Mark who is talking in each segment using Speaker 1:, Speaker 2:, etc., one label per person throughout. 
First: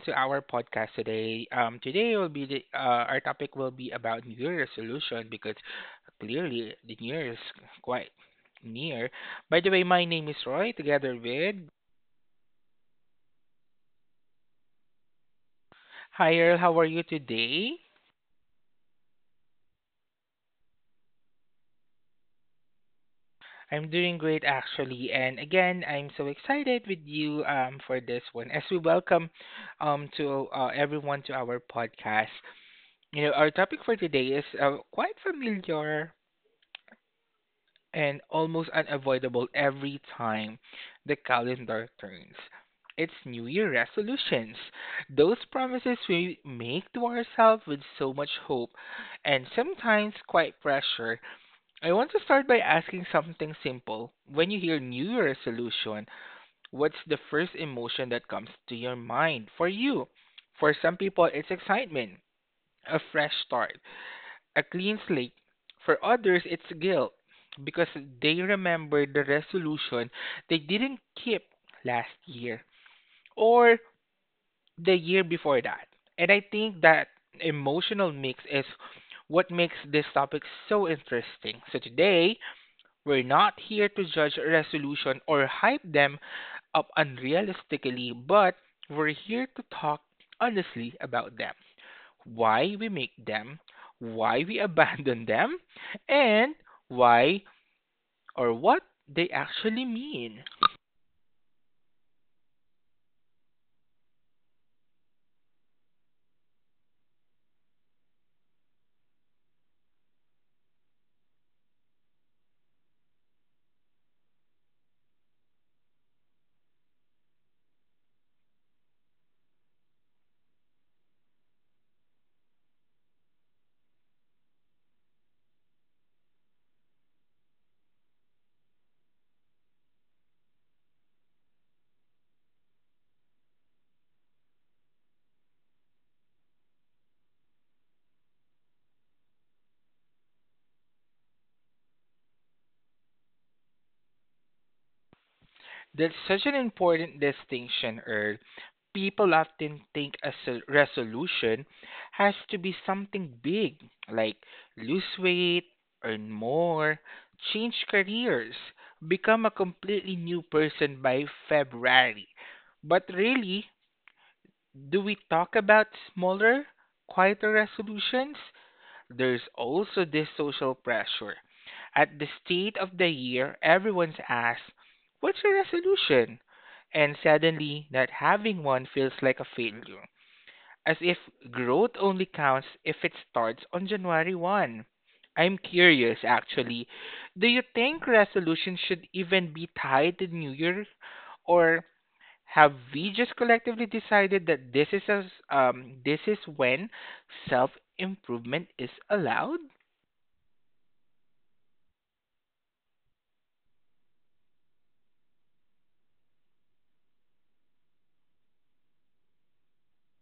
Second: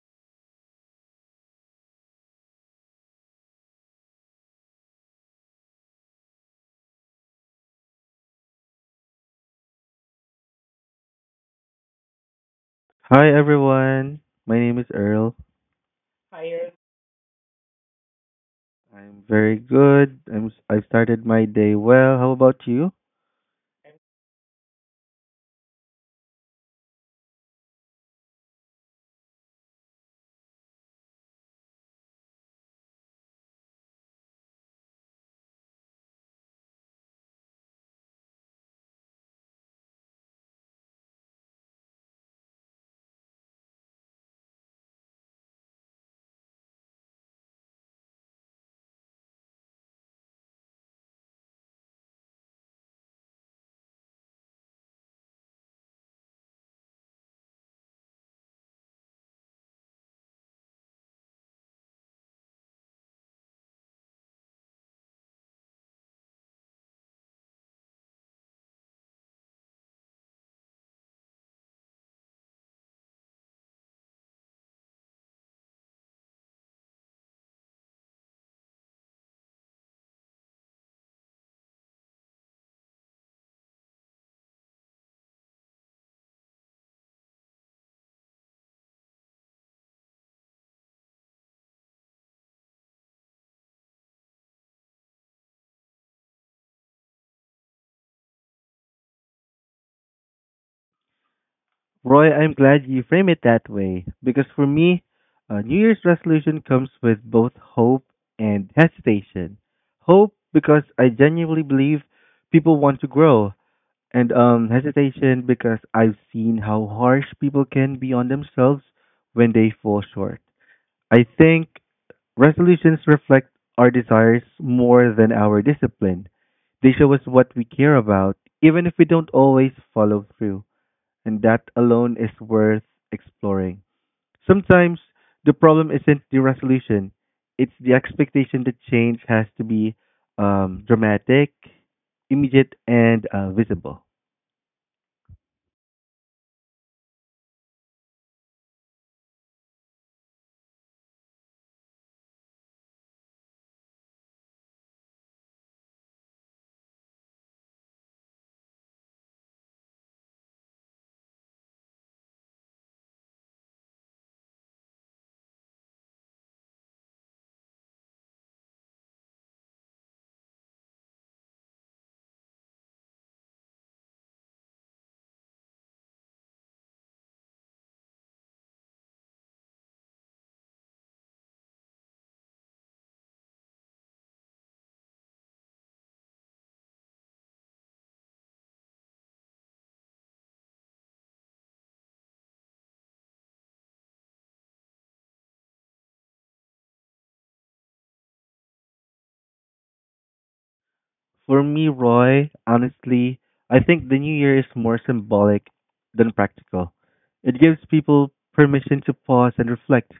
Speaker 1: to our podcast today. Today will be the our topic will be about New Year resolution because clearly the New Year is quite near. By the way, my name is Roy together with.
Speaker 2: Hi everyone. My name is Earl.
Speaker 1: Hi Earl, how are you today?
Speaker 2: I'm very good. I've started my day well. How about you?
Speaker 1: I'm doing great actually, and again I'm so excited with you for this one as we welcome to everyone to our podcast. Our topic for today is quite familiar and almost unavoidable every time the calendar turns. It's New Year resolutions. Those promises we make to ourselves with so much hope and sometimes quite pressure. I want to start by asking something simple. When you hear New Year resolution, what's the first emotion that comes to your mind for you? For some people, it's excitement, a fresh start, a clean slate. For others, it's guilt because they remember the resolution they didn't keep last year or the year before that. And I think that emotional mix is what makes this topic so interesting. So today, we're not here to judge a resolution or hype them up unrealistically, but we're here to talk honestly about them, why we make them, why we abandon them, and why or what they actually mean.
Speaker 2: Roy, I'm glad you frame it that way because for me, a New Year's resolution comes with both hope and hesitation. Hope because I genuinely believe people want to grow, and hesitation because I've seen how harsh people can be on themselves when they fall short. I think resolutions reflect our desires more than our discipline. They show us what we care about, even if we don't always follow through, and that alone is worth exploring. Sometimes the problem isn't the resolution, it's the expectation that change has to be dramatic, immediate, and visible.
Speaker 1: That's such an important distinction, Earl. People often think a resolution has to be something big, like lose weight, earn more, change careers, become a completely new person by February. But really, do we talk about smaller, quieter resolutions? There's also this social pressure. At the state of the year, everyone's asked, "What's your resolution?" And suddenly, not having one feels like a failure, as if growth only counts if it starts on January 1. I'm curious, actually, do you think resolutions should even be tied to New Year's, or have we just collectively decided that this is when self improvement is allowed?
Speaker 2: For me, Roy, honestly, I think the new year is more symbolic than practical. It gives people permission to pause and reflect,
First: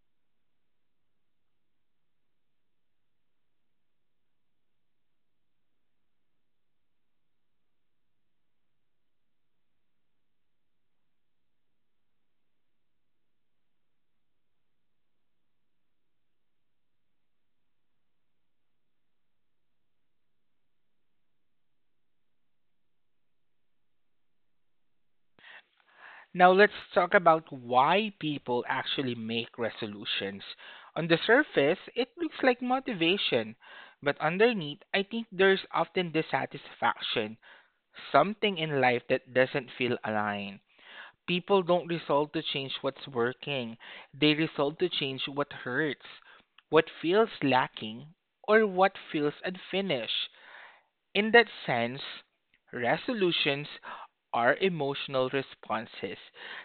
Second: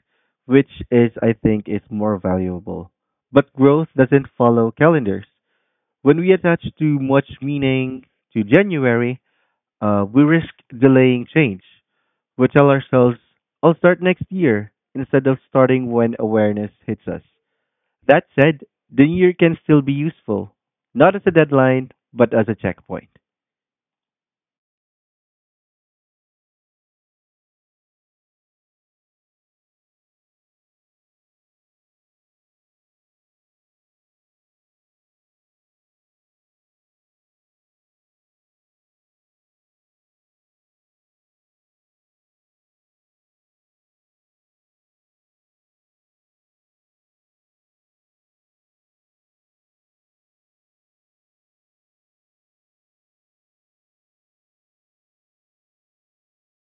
Speaker 2: which is, I think, is more valuable. But growth doesn't follow calendars. When we attach too much meaning to January, we risk delaying change. We tell ourselves, I'll start next year, instead of starting when awareness hits us. That said, the year can still be useful, not as a deadline, but as a checkpoint.
Speaker 1: Now let's talk about why people actually make resolutions. On the surface, it looks like motivation, but underneath, I think there's often dissatisfaction, something in life that doesn't feel aligned. People don't resolve to change what's working, they resolve to change what hurts, what feels lacking, or what feels unfinished. In that sense, resolutions are emotional responses,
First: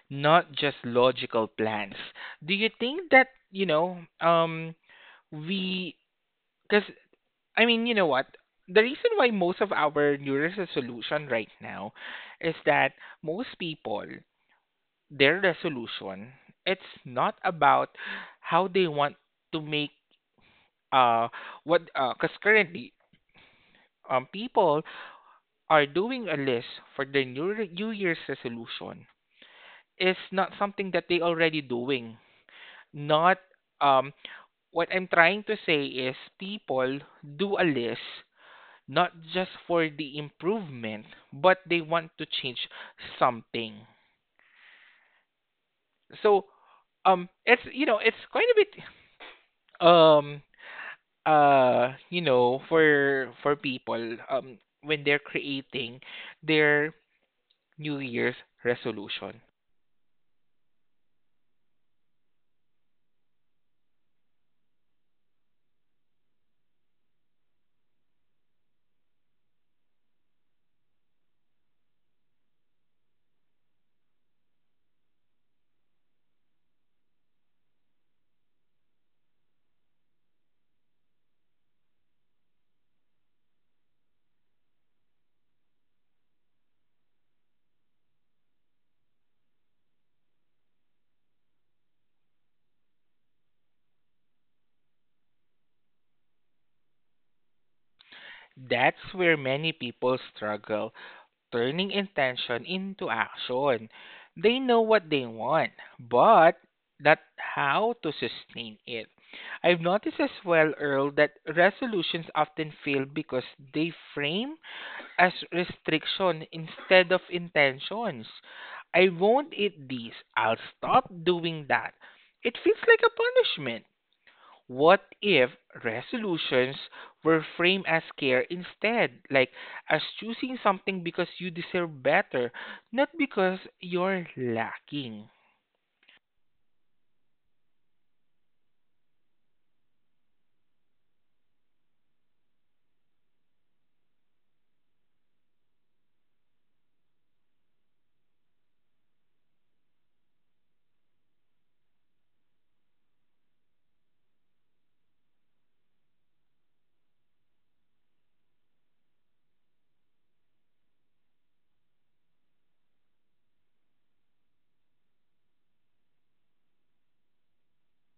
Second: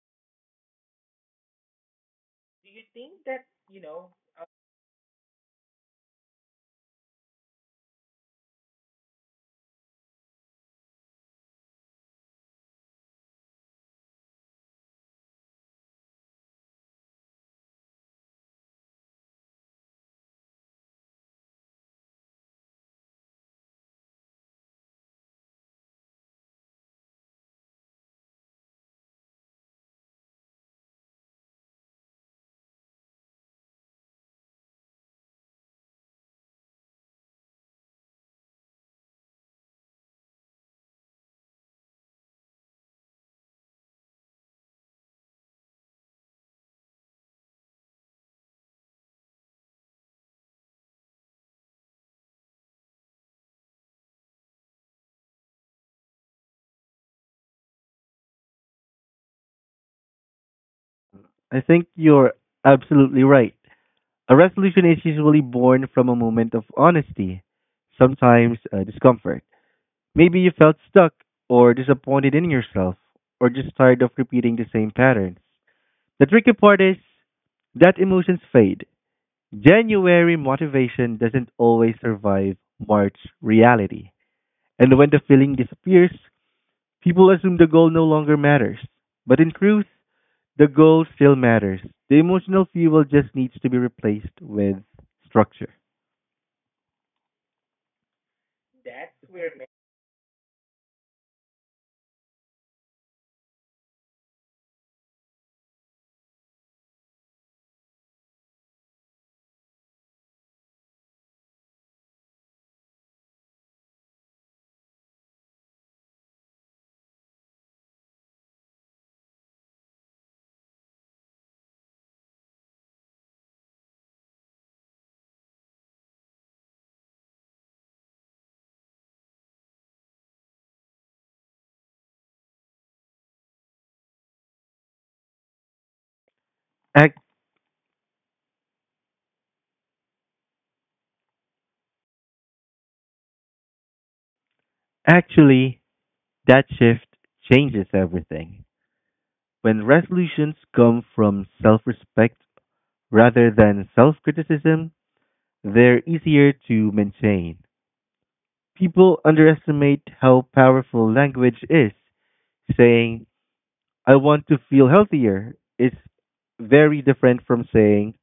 Speaker 1: not just logical plans. Do you think that, we, because, I mean, you know what? The reason why most of our New Year's resolution right now is that most people, their resolution, it's not about how they want to make, uh, what, because currently, people are doing a list for their new year's resolution is not something that they already doing. Not um what I'm trying to say is people do a list not just for the improvement, but they want to change something. So it's, it's quite a bit. um for people, when they're creating their new year's resolution.
Speaker 2: I think you're absolutely right. A resolution is usually born from a moment of honesty, sometimes discomfort. Maybe you felt stuck or disappointed in yourself or just tired of repeating the same patterns. The tricky part is that emotions fade. January motivation doesn't always survive March reality. And when the feeling disappears, people assume the goal no longer matters, but in truth, the goal still matters. The emotional fuel just needs to be replaced with structure.
Speaker 1: That's where many people struggle turning intention into action. They know what they want, but not how to sustain it. I've noticed as well, Earl, that resolutions often fail because they frame as restriction instead of intentions. I won't eat this. I'll stop doing that. It feels like a punishment. What if resolutions were framed as care instead, like as choosing something because you deserve better, not because you're lacking?
Speaker 2: Ac- Actually, that shift changes everything. When resolutions come from self respect rather than self criticism, they're easier to maintain. People underestimate how powerful language is. Saying, I want to feel healthier is very different from saying,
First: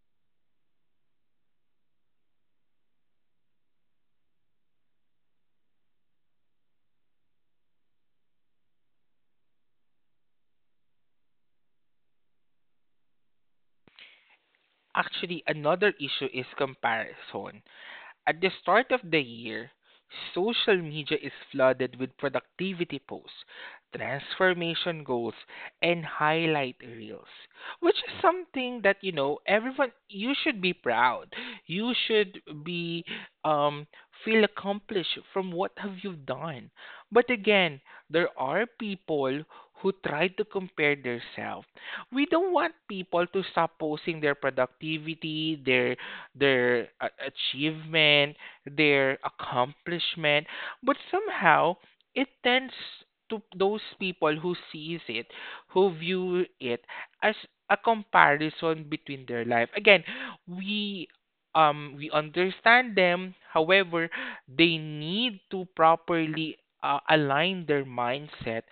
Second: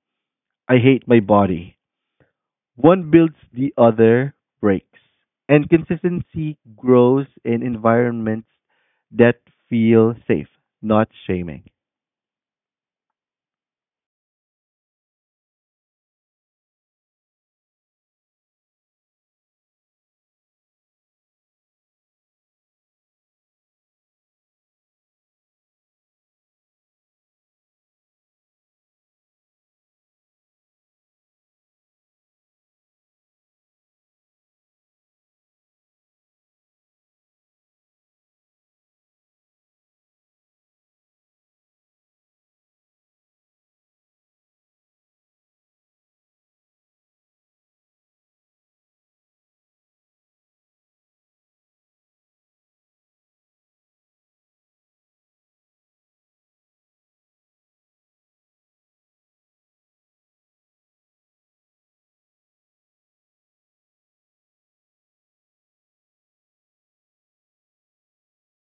Speaker 2: I hate my body. One builds, the other breaks. And consistency grows in environments that feel safe, not shaming.
Speaker 1: Actually, another issue is comparison. At the start of the year, social media is flooded with productivity posts, transformation goals, and highlight reels, which is something that, everyone, you should be proud. You should be um feel accomplished from what have you done. But again, there are people who try to compare themselves. We don't want people to stop posting their productivity, achievement, their accomplishment, but somehow it tends to those people who sees it, who view it as a comparison between their life. Again, we we understand them. However, they need to properly align their mindset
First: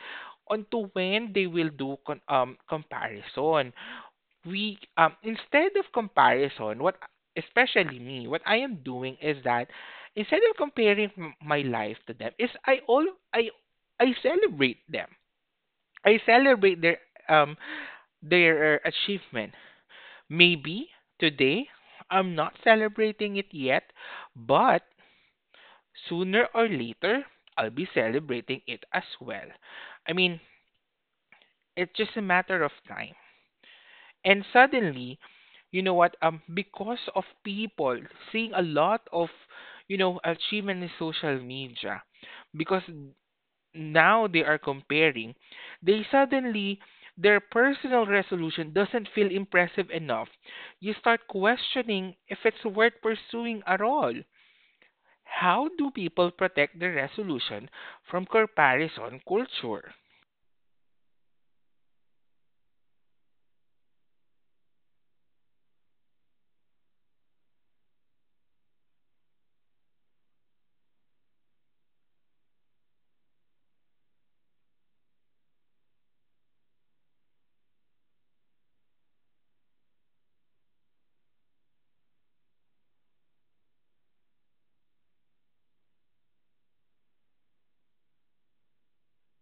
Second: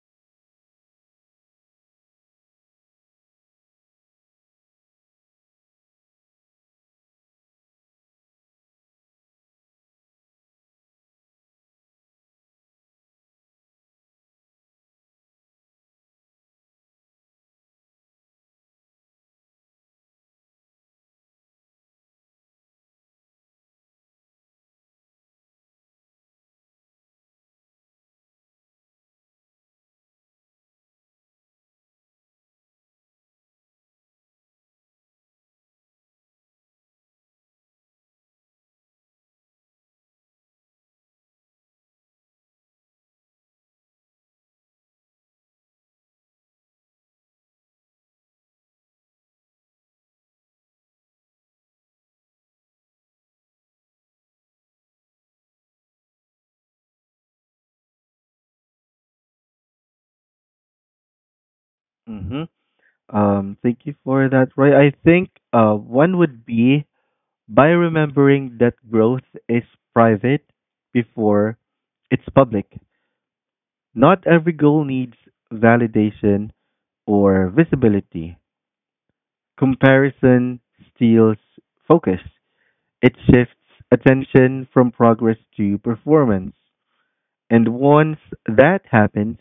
Speaker 1: onto when they will do comparison. We, instead of comparison, what especially me, what I am doing is that instead of comparing my life to them, is I all I I celebrate them. I celebrate um their achievement. Maybe today I'm not celebrating it yet, but sooner or later I'll be celebrating it as well. I mean, it's just a matter of time. And suddenly, you know what, because of people seeing a lot of, achievement in social media, because now they are comparing, they suddenly, their personal resolution doesn't feel impressive enough. You start questioning if it's worth pursuing at all. How do people protect their resolution from comparison culture?
Speaker 2: hmm thank you for that, Roy. I think one would be by remembering that growth is private before it's public. Not every goal needs validation or visibility. Comparison steals focus. It shifts attention from progress to performance. And once that happens,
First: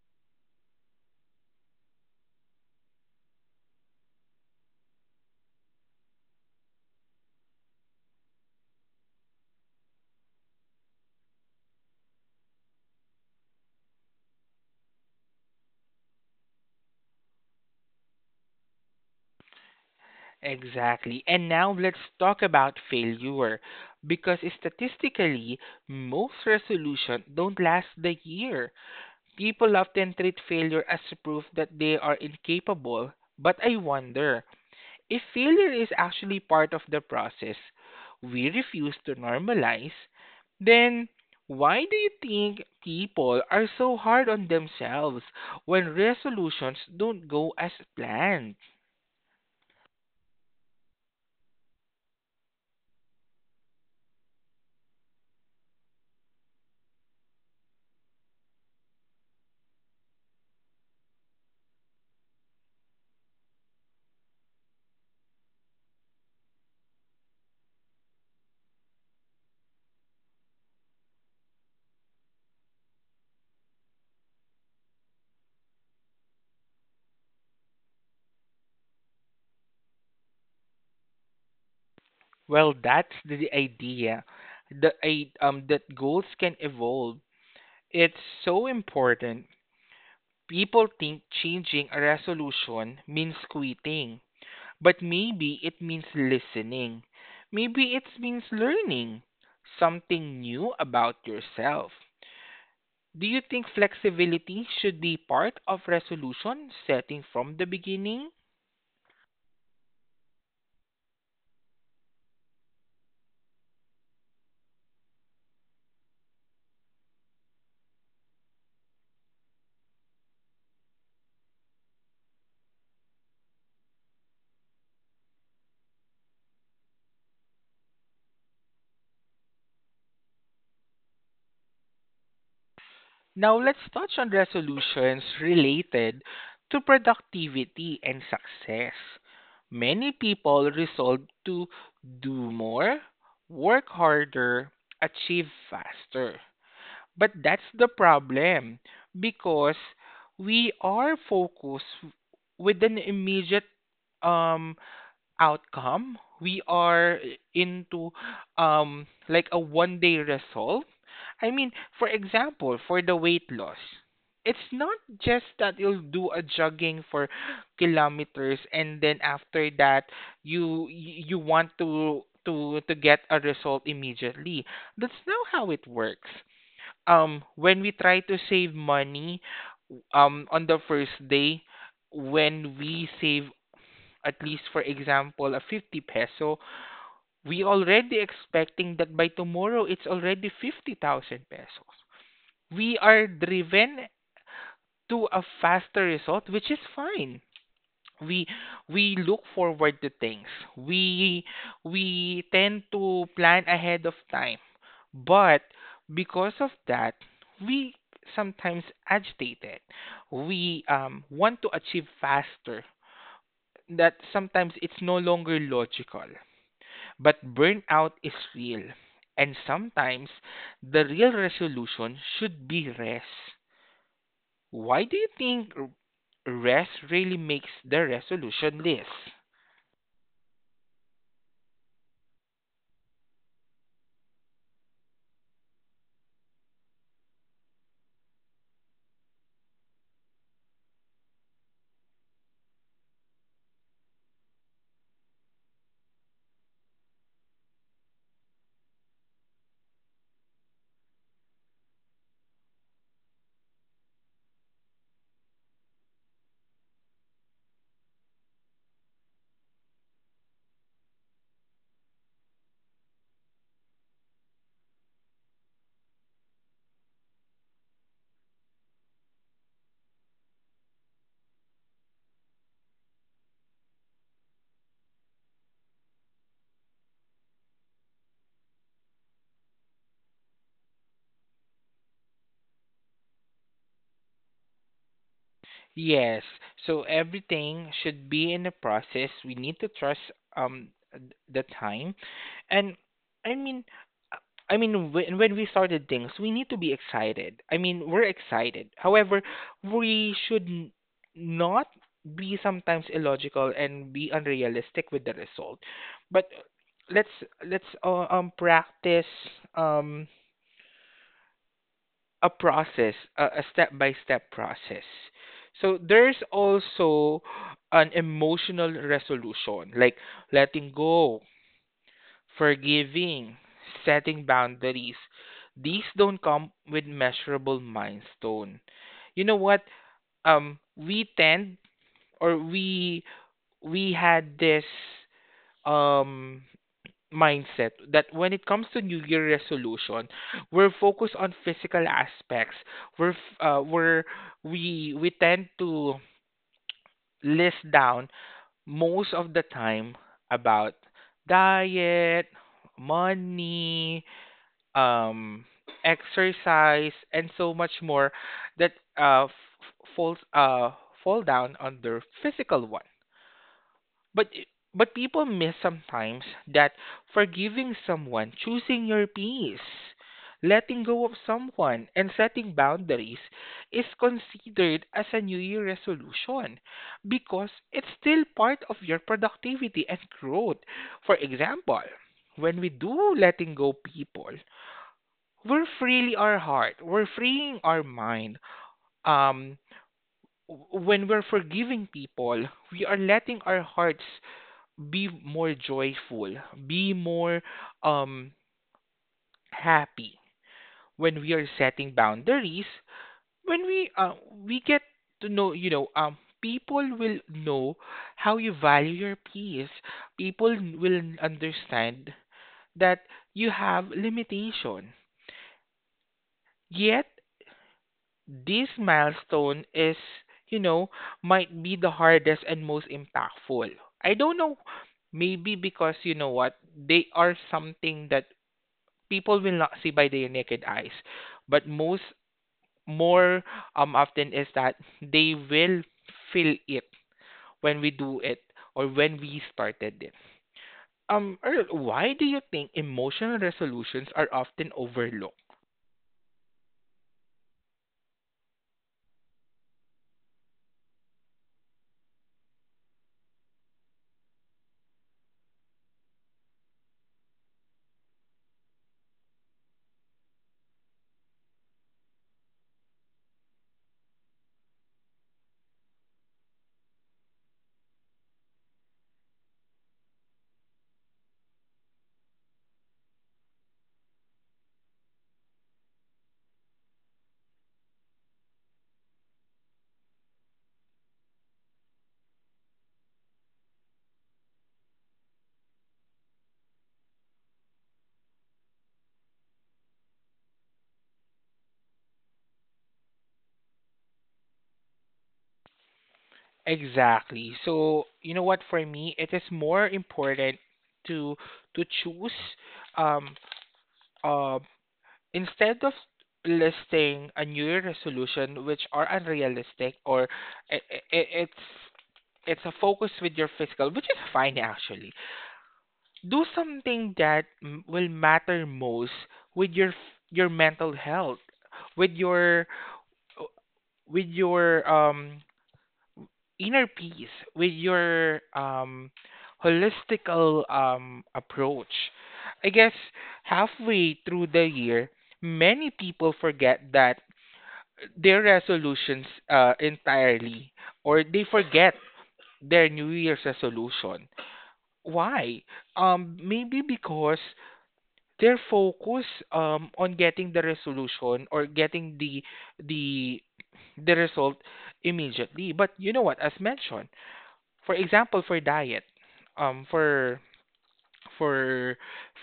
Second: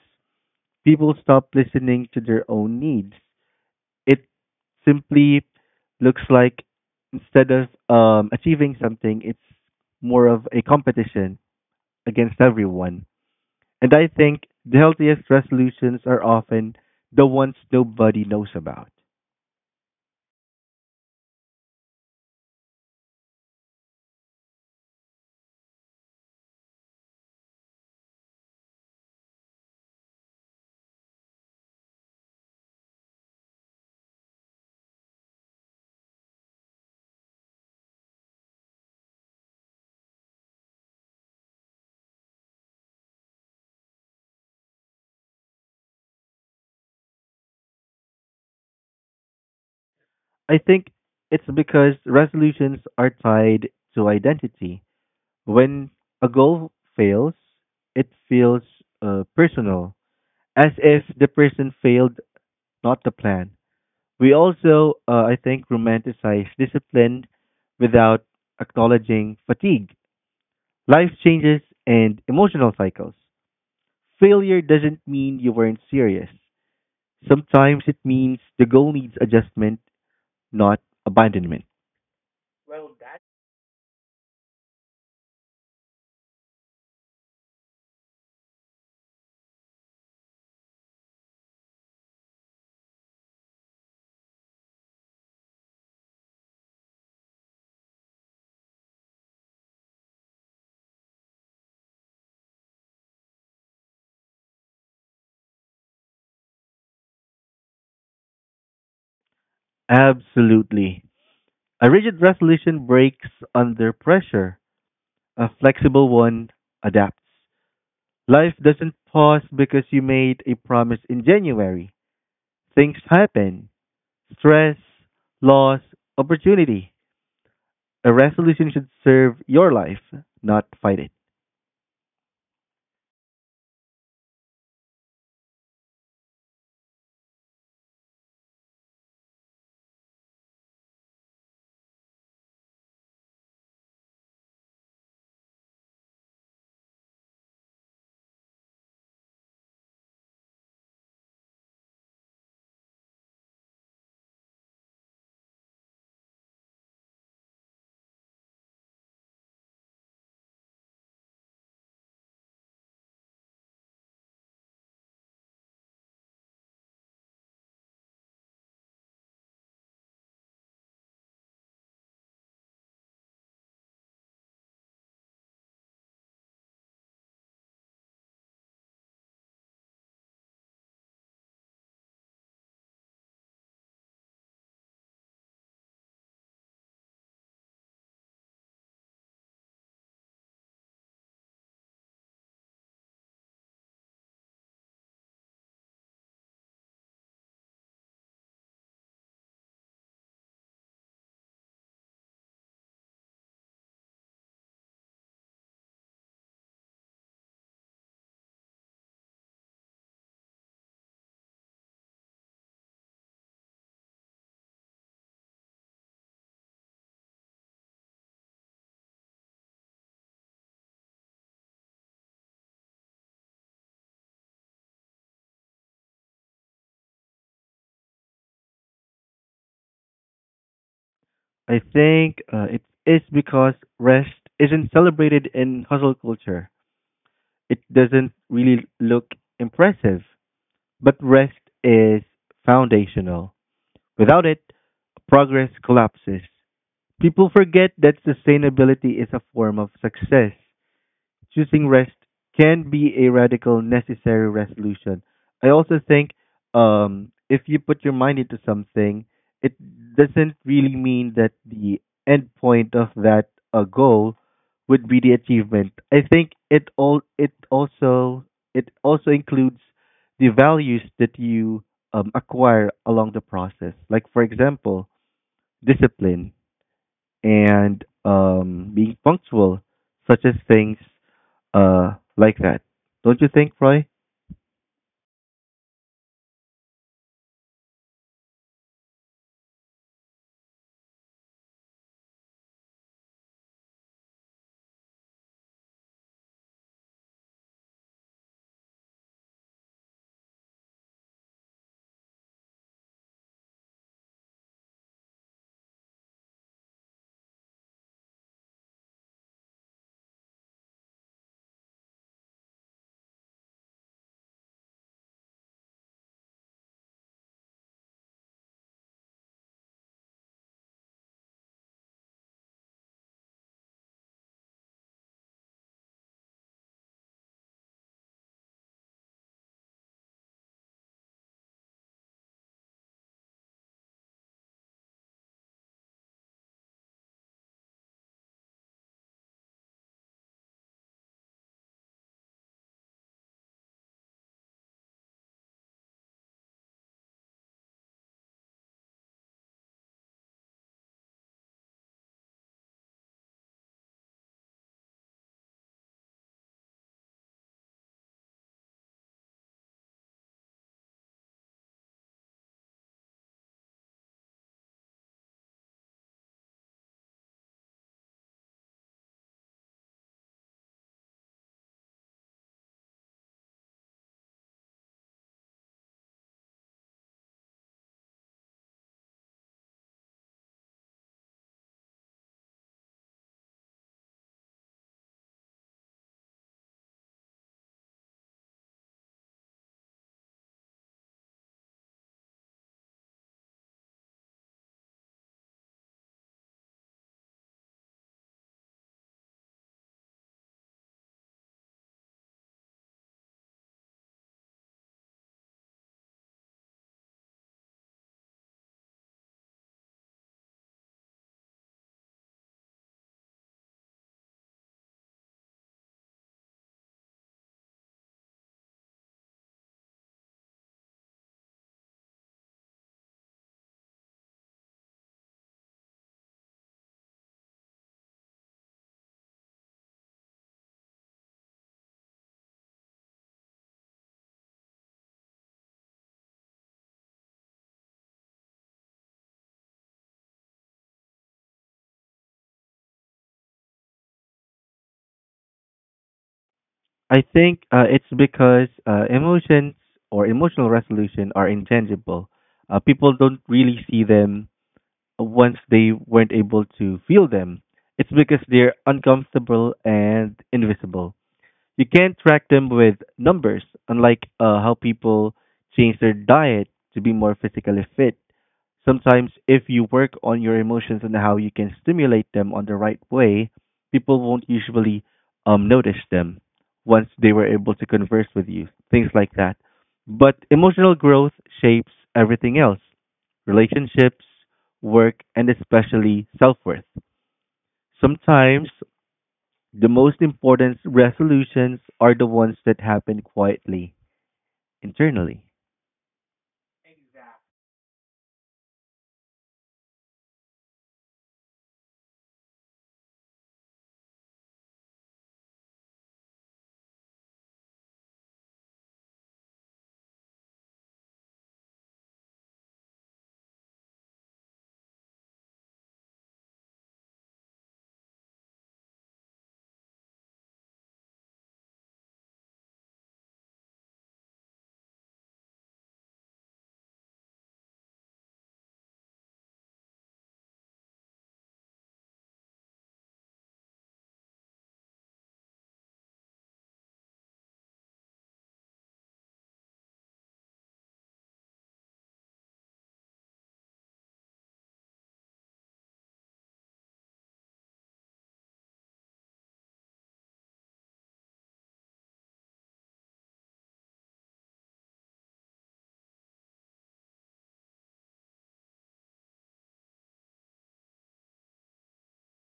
Speaker 2: people stop listening to their own needs. It simply looks like instead of achieving something, it's more of a competition against everyone. And I think the healthiest resolutions are often the ones nobody knows about.
Speaker 1: Exactly. And now let's talk about failure because statistically, most resolutions don't last the year. People often treat failure as proof that they are incapable, but I wonder if failure is actually part of the process we refuse to normalize. Then why do you think people are so hard on themselves when resolutions don't go as planned?
Speaker 2: I think it's because resolutions are tied to identity. When a goal fails, it feels personal, as if the person failed, not the plan. We also, I think, romanticize discipline without acknowledging fatigue, life changes, and emotional cycles. Failure doesn't mean you weren't serious. Sometimes it means the goal needs adjustment, not abandonment.
Speaker 1: Well, that's the idea. That goals can evolve. It's so important. People think changing a resolution means quitting, but maybe it means listening. Maybe it means learning something new about yourself. Do you think flexibility should be part of resolution setting from the beginning?
Speaker 2: Absolutely. A rigid resolution breaks under pressure. A flexible one adapts. Life doesn't pause because you made a promise in January. Things happen: stress, loss, opportunity. A resolution should serve your life, not fight it.
Speaker 1: Now let's touch on resolutions related to productivity and success. Many people resolve to do more, work harder, achieve faster. But that's the problem because we are focused with an immediate um outcome. We are into like a one day resolve. I mean, for example, for the weight loss, it's not just that you'll do a jogging for kilometers and then after that you want to get a result immediately. That's not how it works. When we try to save money on the first day, when we save, at least for example, a 50 peso, we already expecting that by tomorrow it's already 50,000 pesos. We are driven to a faster result, which is fine. We look forward to things. We tend to plan ahead of time, but because of that, we sometimes agitated, we want to achieve faster, that sometimes it's no longer logical. But burnout is real, and sometimes the real resolution should be rest. Why do you think rest really makes the resolution list?
Speaker 2: I think it is because rest isn't celebrated in hustle culture. It doesn't really look impressive, but rest is foundational. Without it, progress collapses. People forget that sustainability is a form of success. Choosing rest can be a radical, necessary resolution. I also think if you put your mind into something, it doesn't really mean that the end point of that goal would be the achievement. I think it also includes the values that you acquire along the process. Like for example, discipline and being punctual, such as things like that. Don't you think, Roy?
Speaker 1: Yes. So everything should be in the process. We need to trust the time. And I mean uh, I mean, when we started things, we need to be excited. I mean, we're excited. However, we should not be sometimes illogical and be unrealistic with the result. But let's let's practice um a process, a step-by-step process. So there's also an emotional resolution, like letting go, forgiving, setting boundaries. These don't come with measurable milestone. You know what? We tend, or we had this um mindset that when it comes to New Year resolution, we're focused on physical aspects. We're f- we're we tend to list down most of the time about diet, money, um, exercise, and so much more that uh f- falls uh fall down under physical one. But people miss sometimes that forgiving someone, choosing your peace, letting go of someone, and setting boundaries is considered as a New Year resolution because it's still part of your productivity and growth. For example, when we do letting go people, we're freeing our heart, we're freeing our mind. Um, when we're forgiving people, we are letting our hearts be more joyful, be more um happy. When we are setting boundaries, when we we get to know, people will know how you value your peace. People will understand that you have limitation. Yet this milestone you know, might be the hardest and most impactful. I don't know, maybe because, you know what, they are something that people will not see by their naked eyes. But most more often is that they will feel it when we do it or when we started it. Earl, why do you think emotional resolutions are often overlooked?
Speaker 2: I think it's because emotions or emotional resolution are intangible. People don't really see them once they weren't able to feel them. It's because they're uncomfortable and invisible. You can't track them with numbers, unlike how people change their diet to be more physically fit. Sometimes, if you work on your emotions and how you can stimulate them on the right way, people won't usually notice them once they were able to converse with you, things like that. But emotional growth shapes everything else: relationships, work, and especially self worth. Sometimes the most important resolutions are the ones that happen quietly, internally.
Speaker 1: Exactly. So you know what? For me, it is more important to choose, um uh, instead of listing a New Year resolution which are unrealistic, or I it's it's a focus with your physical, which is fine actually. Do something that will matter most with your your mental health, with uh, your inner peace, with your holistical approach. I guess halfway through the year, many people forget that their resolutions entirely, or they forget their new year's resolution. Why? Maybe because their focus on getting the resolution or getting the the result immediately. But you know what? As mentioned, for example, for diet, for for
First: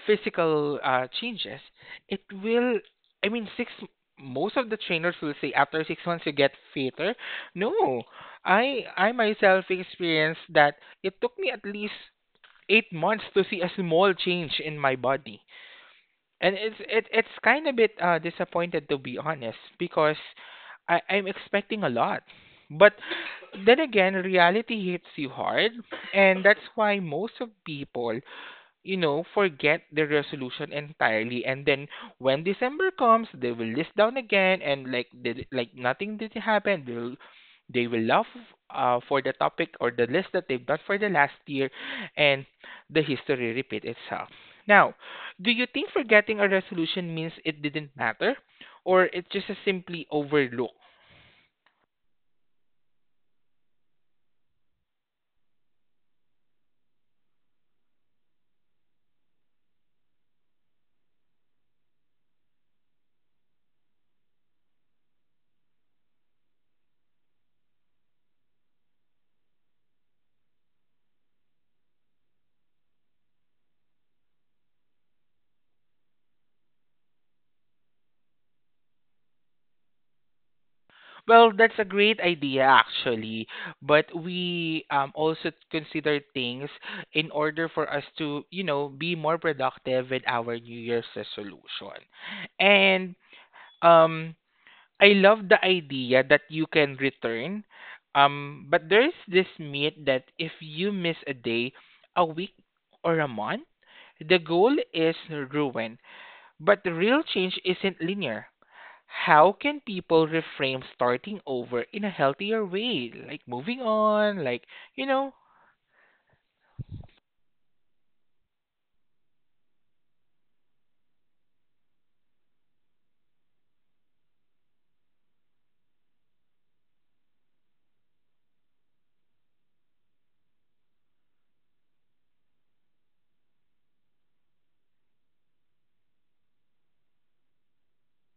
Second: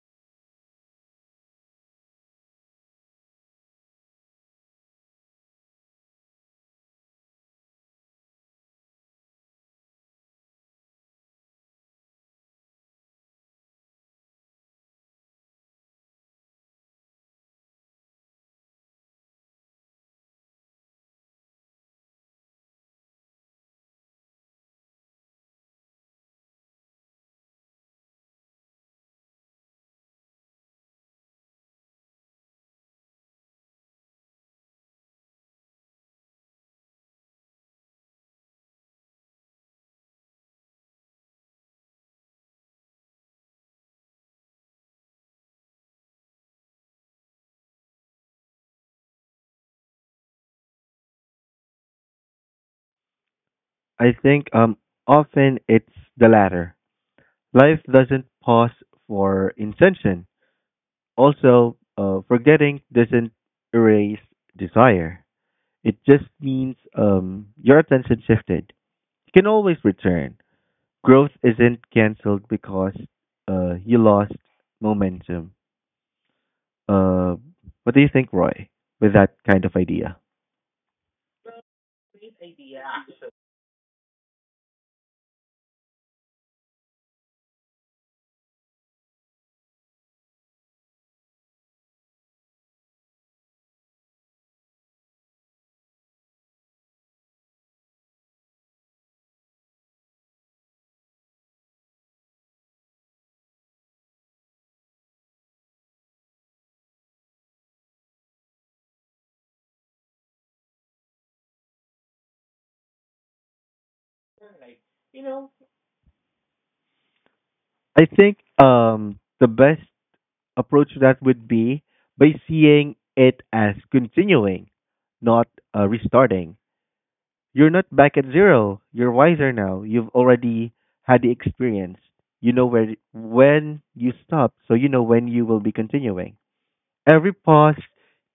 Speaker 1: physical changes, it will. I mean, six. Most of the trainers will say after six months you get fitter. No, I myself experienced that it took me at least eight months to see a small change in my body. And it's kind of bit disappointed to be honest because I'm expecting a lot. But then again, reality hits you hard, and that's why most of people forget the resolution entirely. And then when December comes, they will list down again and like nothing did happen. They will love for the topic or the list that they've done for the last year, and the history repeat itself. Now, do you think forgetting a resolution means it didn't matter, or it's just a simply overlooked?
Speaker 2: I think often it's the latter. Life doesn't pause for intention. Also, forgetting doesn't erase desire. It just means your attention shifted. You can always return. Growth isn't canceled because you lost momentum. Uh, what do you think, Roy, with that kind of idea?
Speaker 1: Well, that's a great idea actually, but we also consider things in order for us to, you know, be more productive with our New Year's resolution. And um I love the idea that you can return. But there's this myth that if you miss a day, a week or a month, the goal is ruined. But the real change isn't linear. How can people reframe starting over in a healthier way, like moving on, like you know
Speaker 2: I think the best approach to that would be by seeing it as continuing, not restarting. You're not back at zero. You're wiser now. You've already had the experience. You know where when you stop, so you know when you will be continuing. Every pause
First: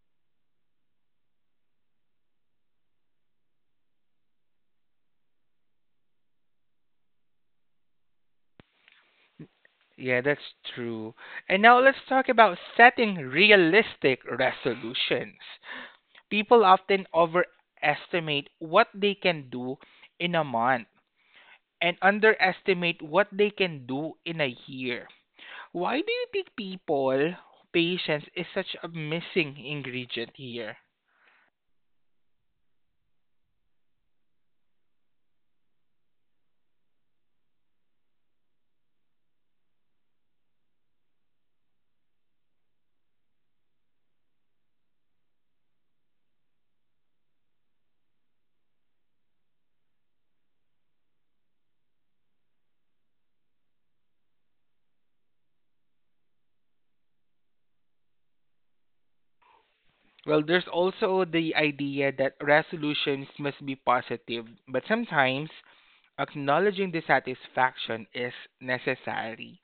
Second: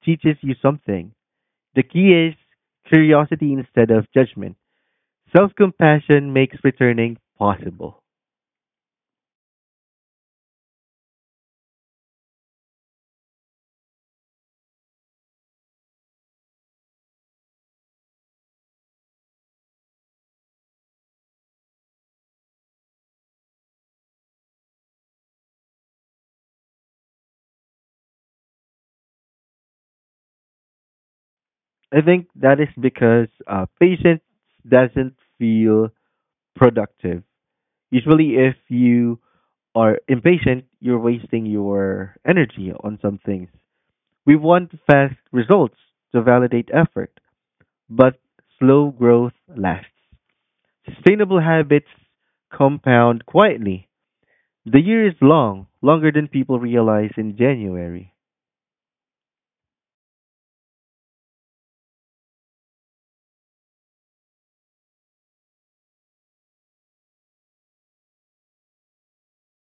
Speaker 2: teaches you something. The key is curiosity instead of judgment. Self compassion makes returning possible.
Speaker 1: yeah, that's true. And now let's talk about setting realistic resolutions. People often overestimate what they can do in a month and underestimate what they can do in a year. Why do you think people, patience is such a missing ingredient here?
Speaker 2: I think that is because patience doesn't feel productive. Usually, if you are impatient, you're wasting your energy on some things. We want fast results to validate effort, but slow growth lasts. Sustainable habits compound quietly. The year is long, longer than people realize in January.
Speaker 1: Well, there's also the idea that resolutions must be positive, but sometimes acknowledging dissatisfaction is necessary.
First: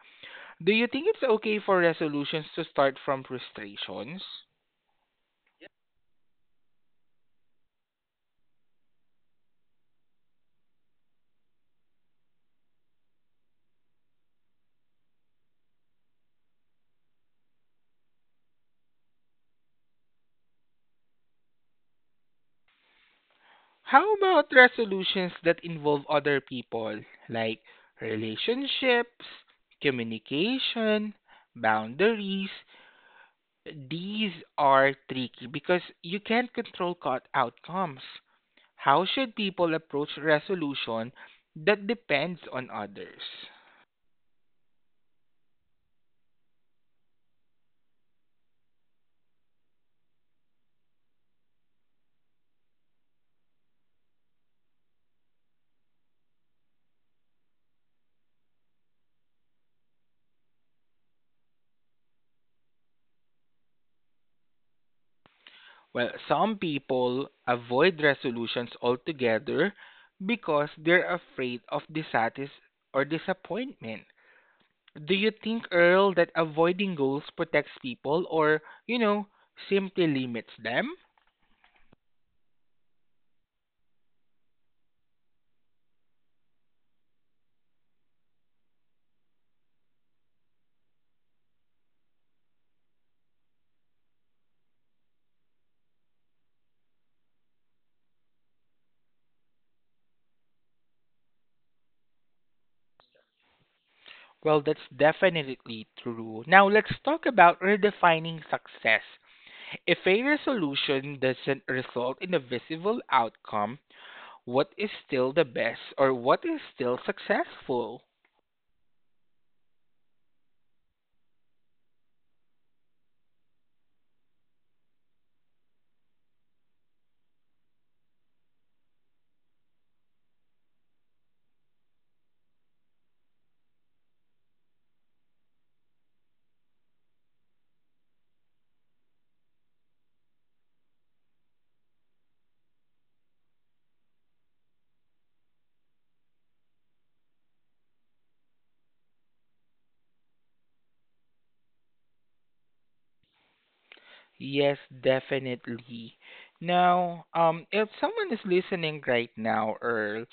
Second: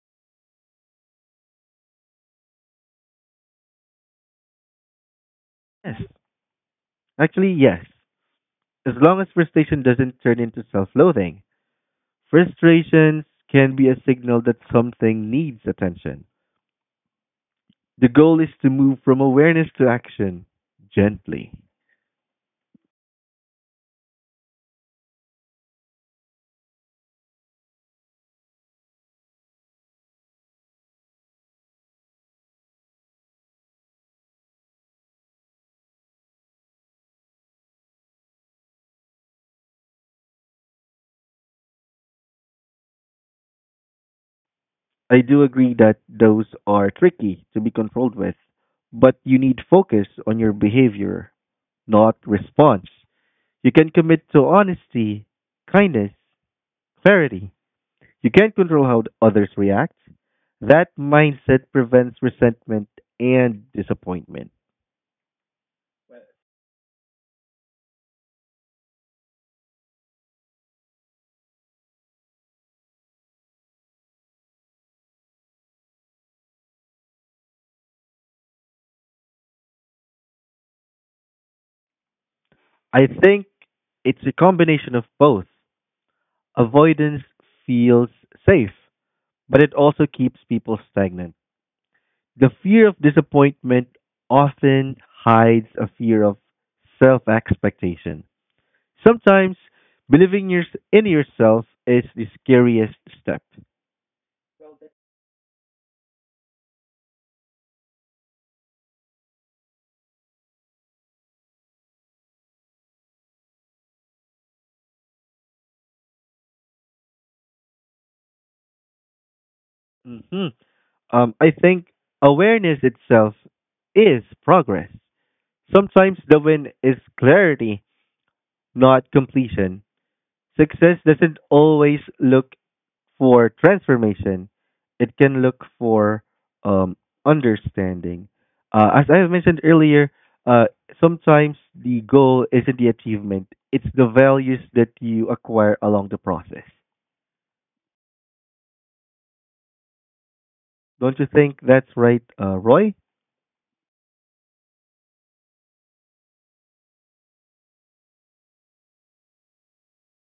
Speaker 1: Do you think it's okay for resolutions to start from frustrations?
Speaker 2: Yes, actually, yes. As long as frustration doesn't turn into self loathing. Frustrations can be a signal that something needs attention. The goal is to move from awareness to action gently.
Speaker 1: How about resolutions that involve other people, like relationships, communication, boundaries? These are tricky because you can't control outcomes. How should people approach resolution that depends on others?
Speaker 2: I do agree that those are tricky to be controlled with, but you need focus on your behavior, not response. You can commit to honesty, kindness, clarity. You can't control how others react. That mindset prevents resentment and disappointment.
Speaker 1: Well, some people avoid resolutions altogether because they're afraid of dissatis or disappointment. Do you think, Earl, that avoiding goals protects people or, you know, simply limits them?
Speaker 2: I think it's a combination of both. Avoidance feels safe, but it also keeps people stagnant. The fear of disappointment often hides a fear of self expectation. Sometimes believing your, in yourself is the scariest step.
Speaker 1: Well, that's definitely true. Now, let's talk about redefining success. If a resolution doesn't result in a visible outcome, what is still the best or what is still successful?
Speaker 2: hmm I think awareness itself is progress. Sometimes the win is clarity, not completion. Success doesn't always look for transformation. It can look for um, understanding. As I have mentioned earlier, uh, sometimes the goal isn't the achievement; it's the values that you acquire along the process. Don't you think that's right, Roy?
Speaker 1: Yes, definitely. Now, if someone is listening right now, Earl,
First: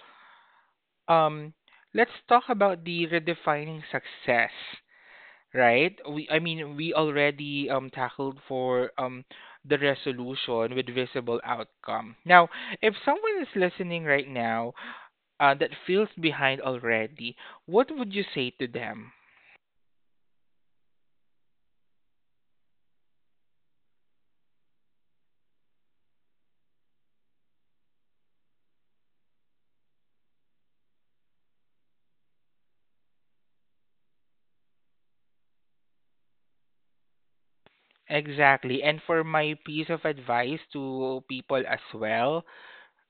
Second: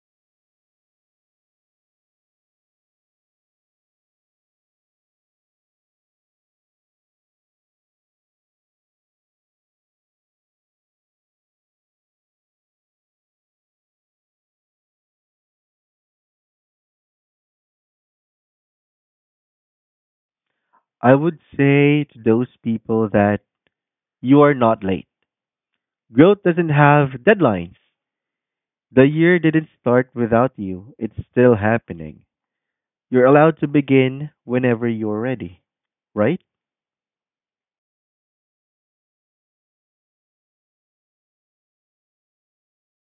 Speaker 1: um, let's talk about the redefining success, right? I mean, we already tackled for the resolution with visible outcome. Now, if someone is listening right now that feels behind already, what would you say to them?
Speaker 2: I would say to those people that you are not late. Growth doesn't have deadlines. The year didn't start without you. It's still happening. You're allowed to begin whenever you're ready, right?
Speaker 1: Exactly. And for my piece of advice to people as well,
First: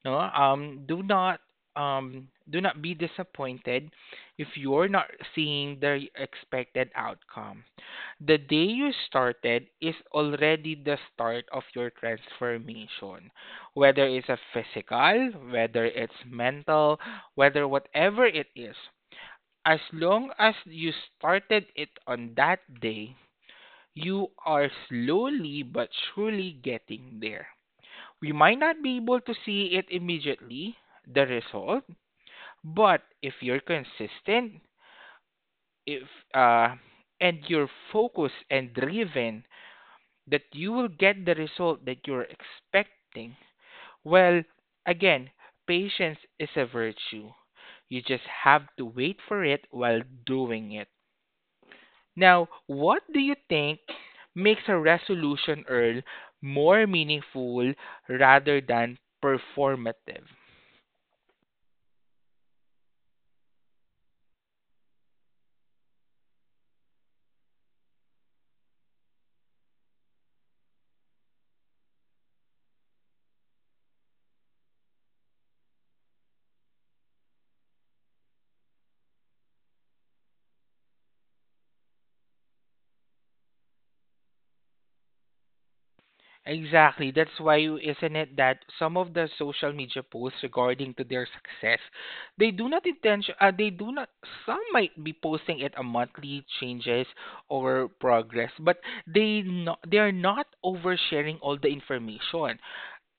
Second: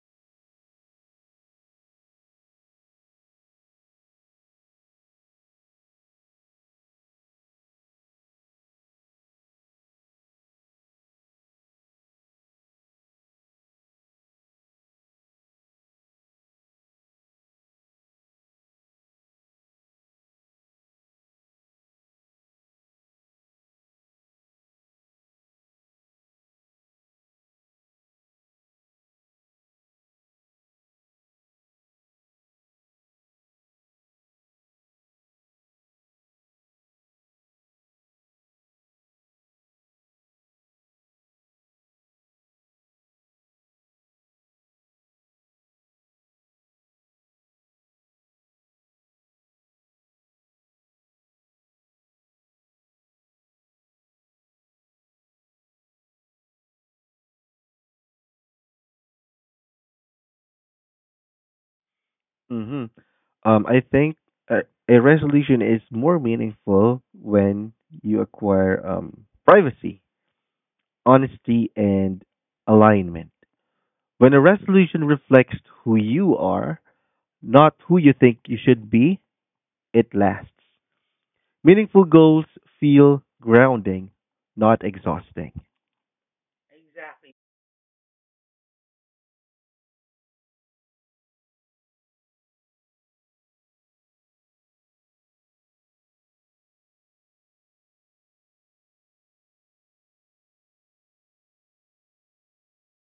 Speaker 1: no, do not be disappointed if you're not seeing the expected outcome. The day you started is already the start of your transformation. Whether it's a physical, whether it's mental, whether whatever it is, as long as you started it on that day, you are slowly but surely getting there. We might not be able to see it immediately, the result, but if you're consistent, if uh, and you're focused and driven, that you will get the result that you're expecting. Well, again, patience is a virtue. You just have to wait for it while doing it. Now, what do you think makes a resolution, Earl, more meaningful rather than performative?
Speaker 2: Mm-hmm. I think a, a resolution is more meaningful when you acquire privacy, honesty, and alignment. When a resolution reflects who you are, not who you think you should be, it lasts. Meaningful goals feel grounding, not exhausting.
Speaker 1: Exactly. That's why, isn't it, that some of the social media posts regarding to their success, they do not intention, they do not. Some might be posting it a monthly changes or progress, but they no, they are not oversharing all the information.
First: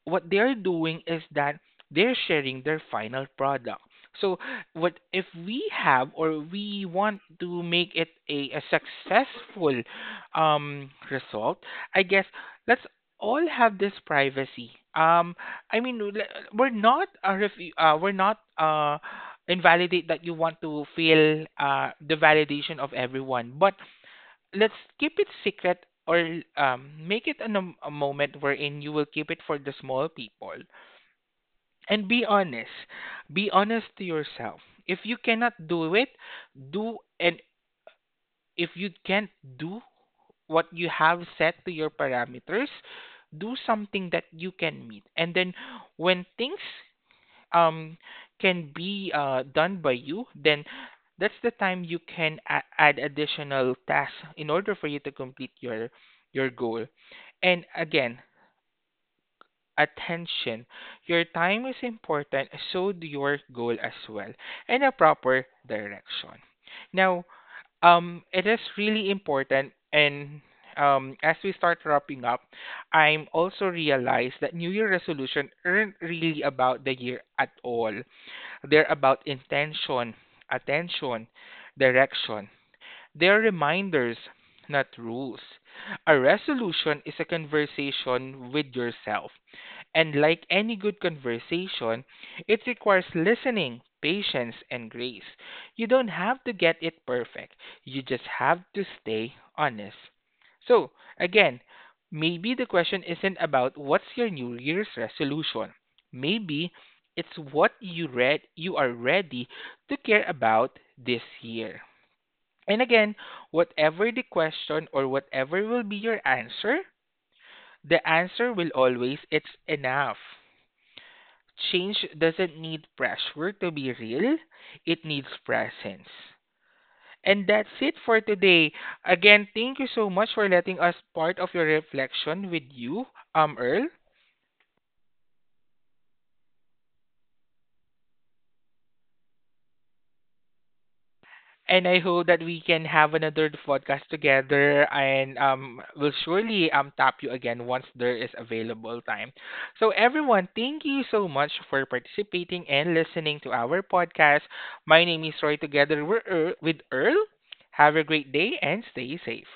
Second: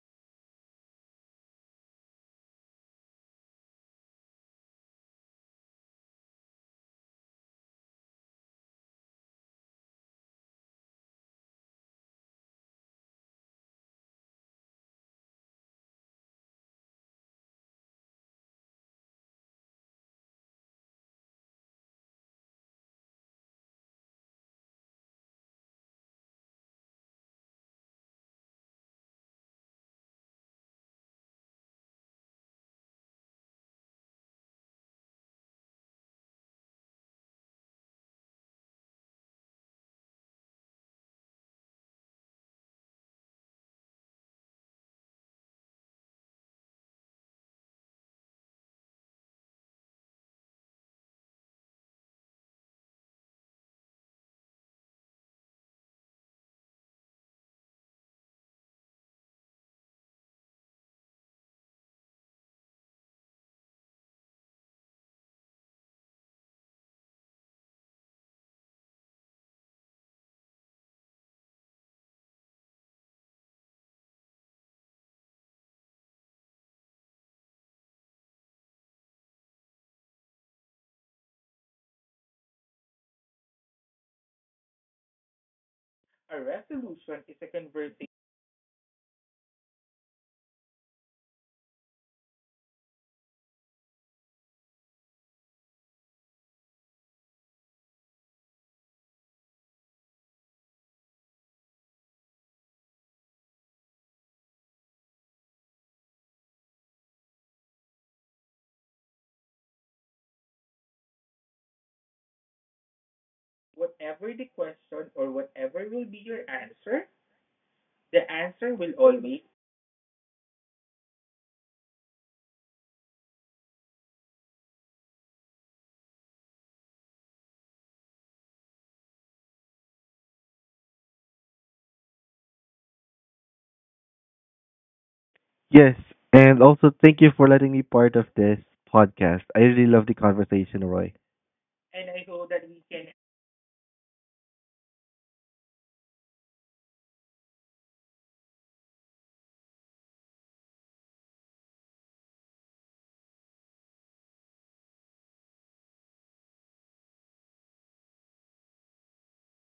Speaker 1: What they're doing is that they're sharing their final product. So what if we have or we want to make it a successful result, I guess let's all have this privacy. I mean we're not a we're not invalidate that you want to feel the validation of everyone. But let's keep it secret or make it a moment wherein you will keep it for the small people and be honest, be honest to yourself. If you cannot do it do and if you can't do what you have set to your parameters, do something that you can meet. And then when things um can be done by you, then that's the time you can add additional tasks in order for you to complete your goal. And again, attention. Your time is important, so do your goal as well, and a proper direction. Now, it is really important, and as we start wrapping up, I'm also realized that New Year resolution aren't really about the year at all. They're about intention, attention, direction. They are reminders, not rules. A resolution is a conversation with yourself. And like any good conversation, it requires listening, patience, and grace. You don't have to get it perfect, you just have to stay honest. So, again, maybe the question isn't about what's your New Year's resolution. Maybe it's what you read you are ready to care about this year. And again, whatever the question or whatever will be your answer, the answer will always it's enough. Change doesn't need pressure to be real, it needs presence. And that's it for today. Again, thank you so much for letting us part of your reflection with you, Earl.
Speaker 2: Yes, and also thank you for letting me part of this podcast. I really love the conversation, Roy.
Speaker 1: And I hope that we can have another podcast together and will surely tap you again once there is available time. So everyone, thank you so much for participating and listening to our podcast. My name is Roy, together we're Earl, with Earl. Have a great day and stay safe.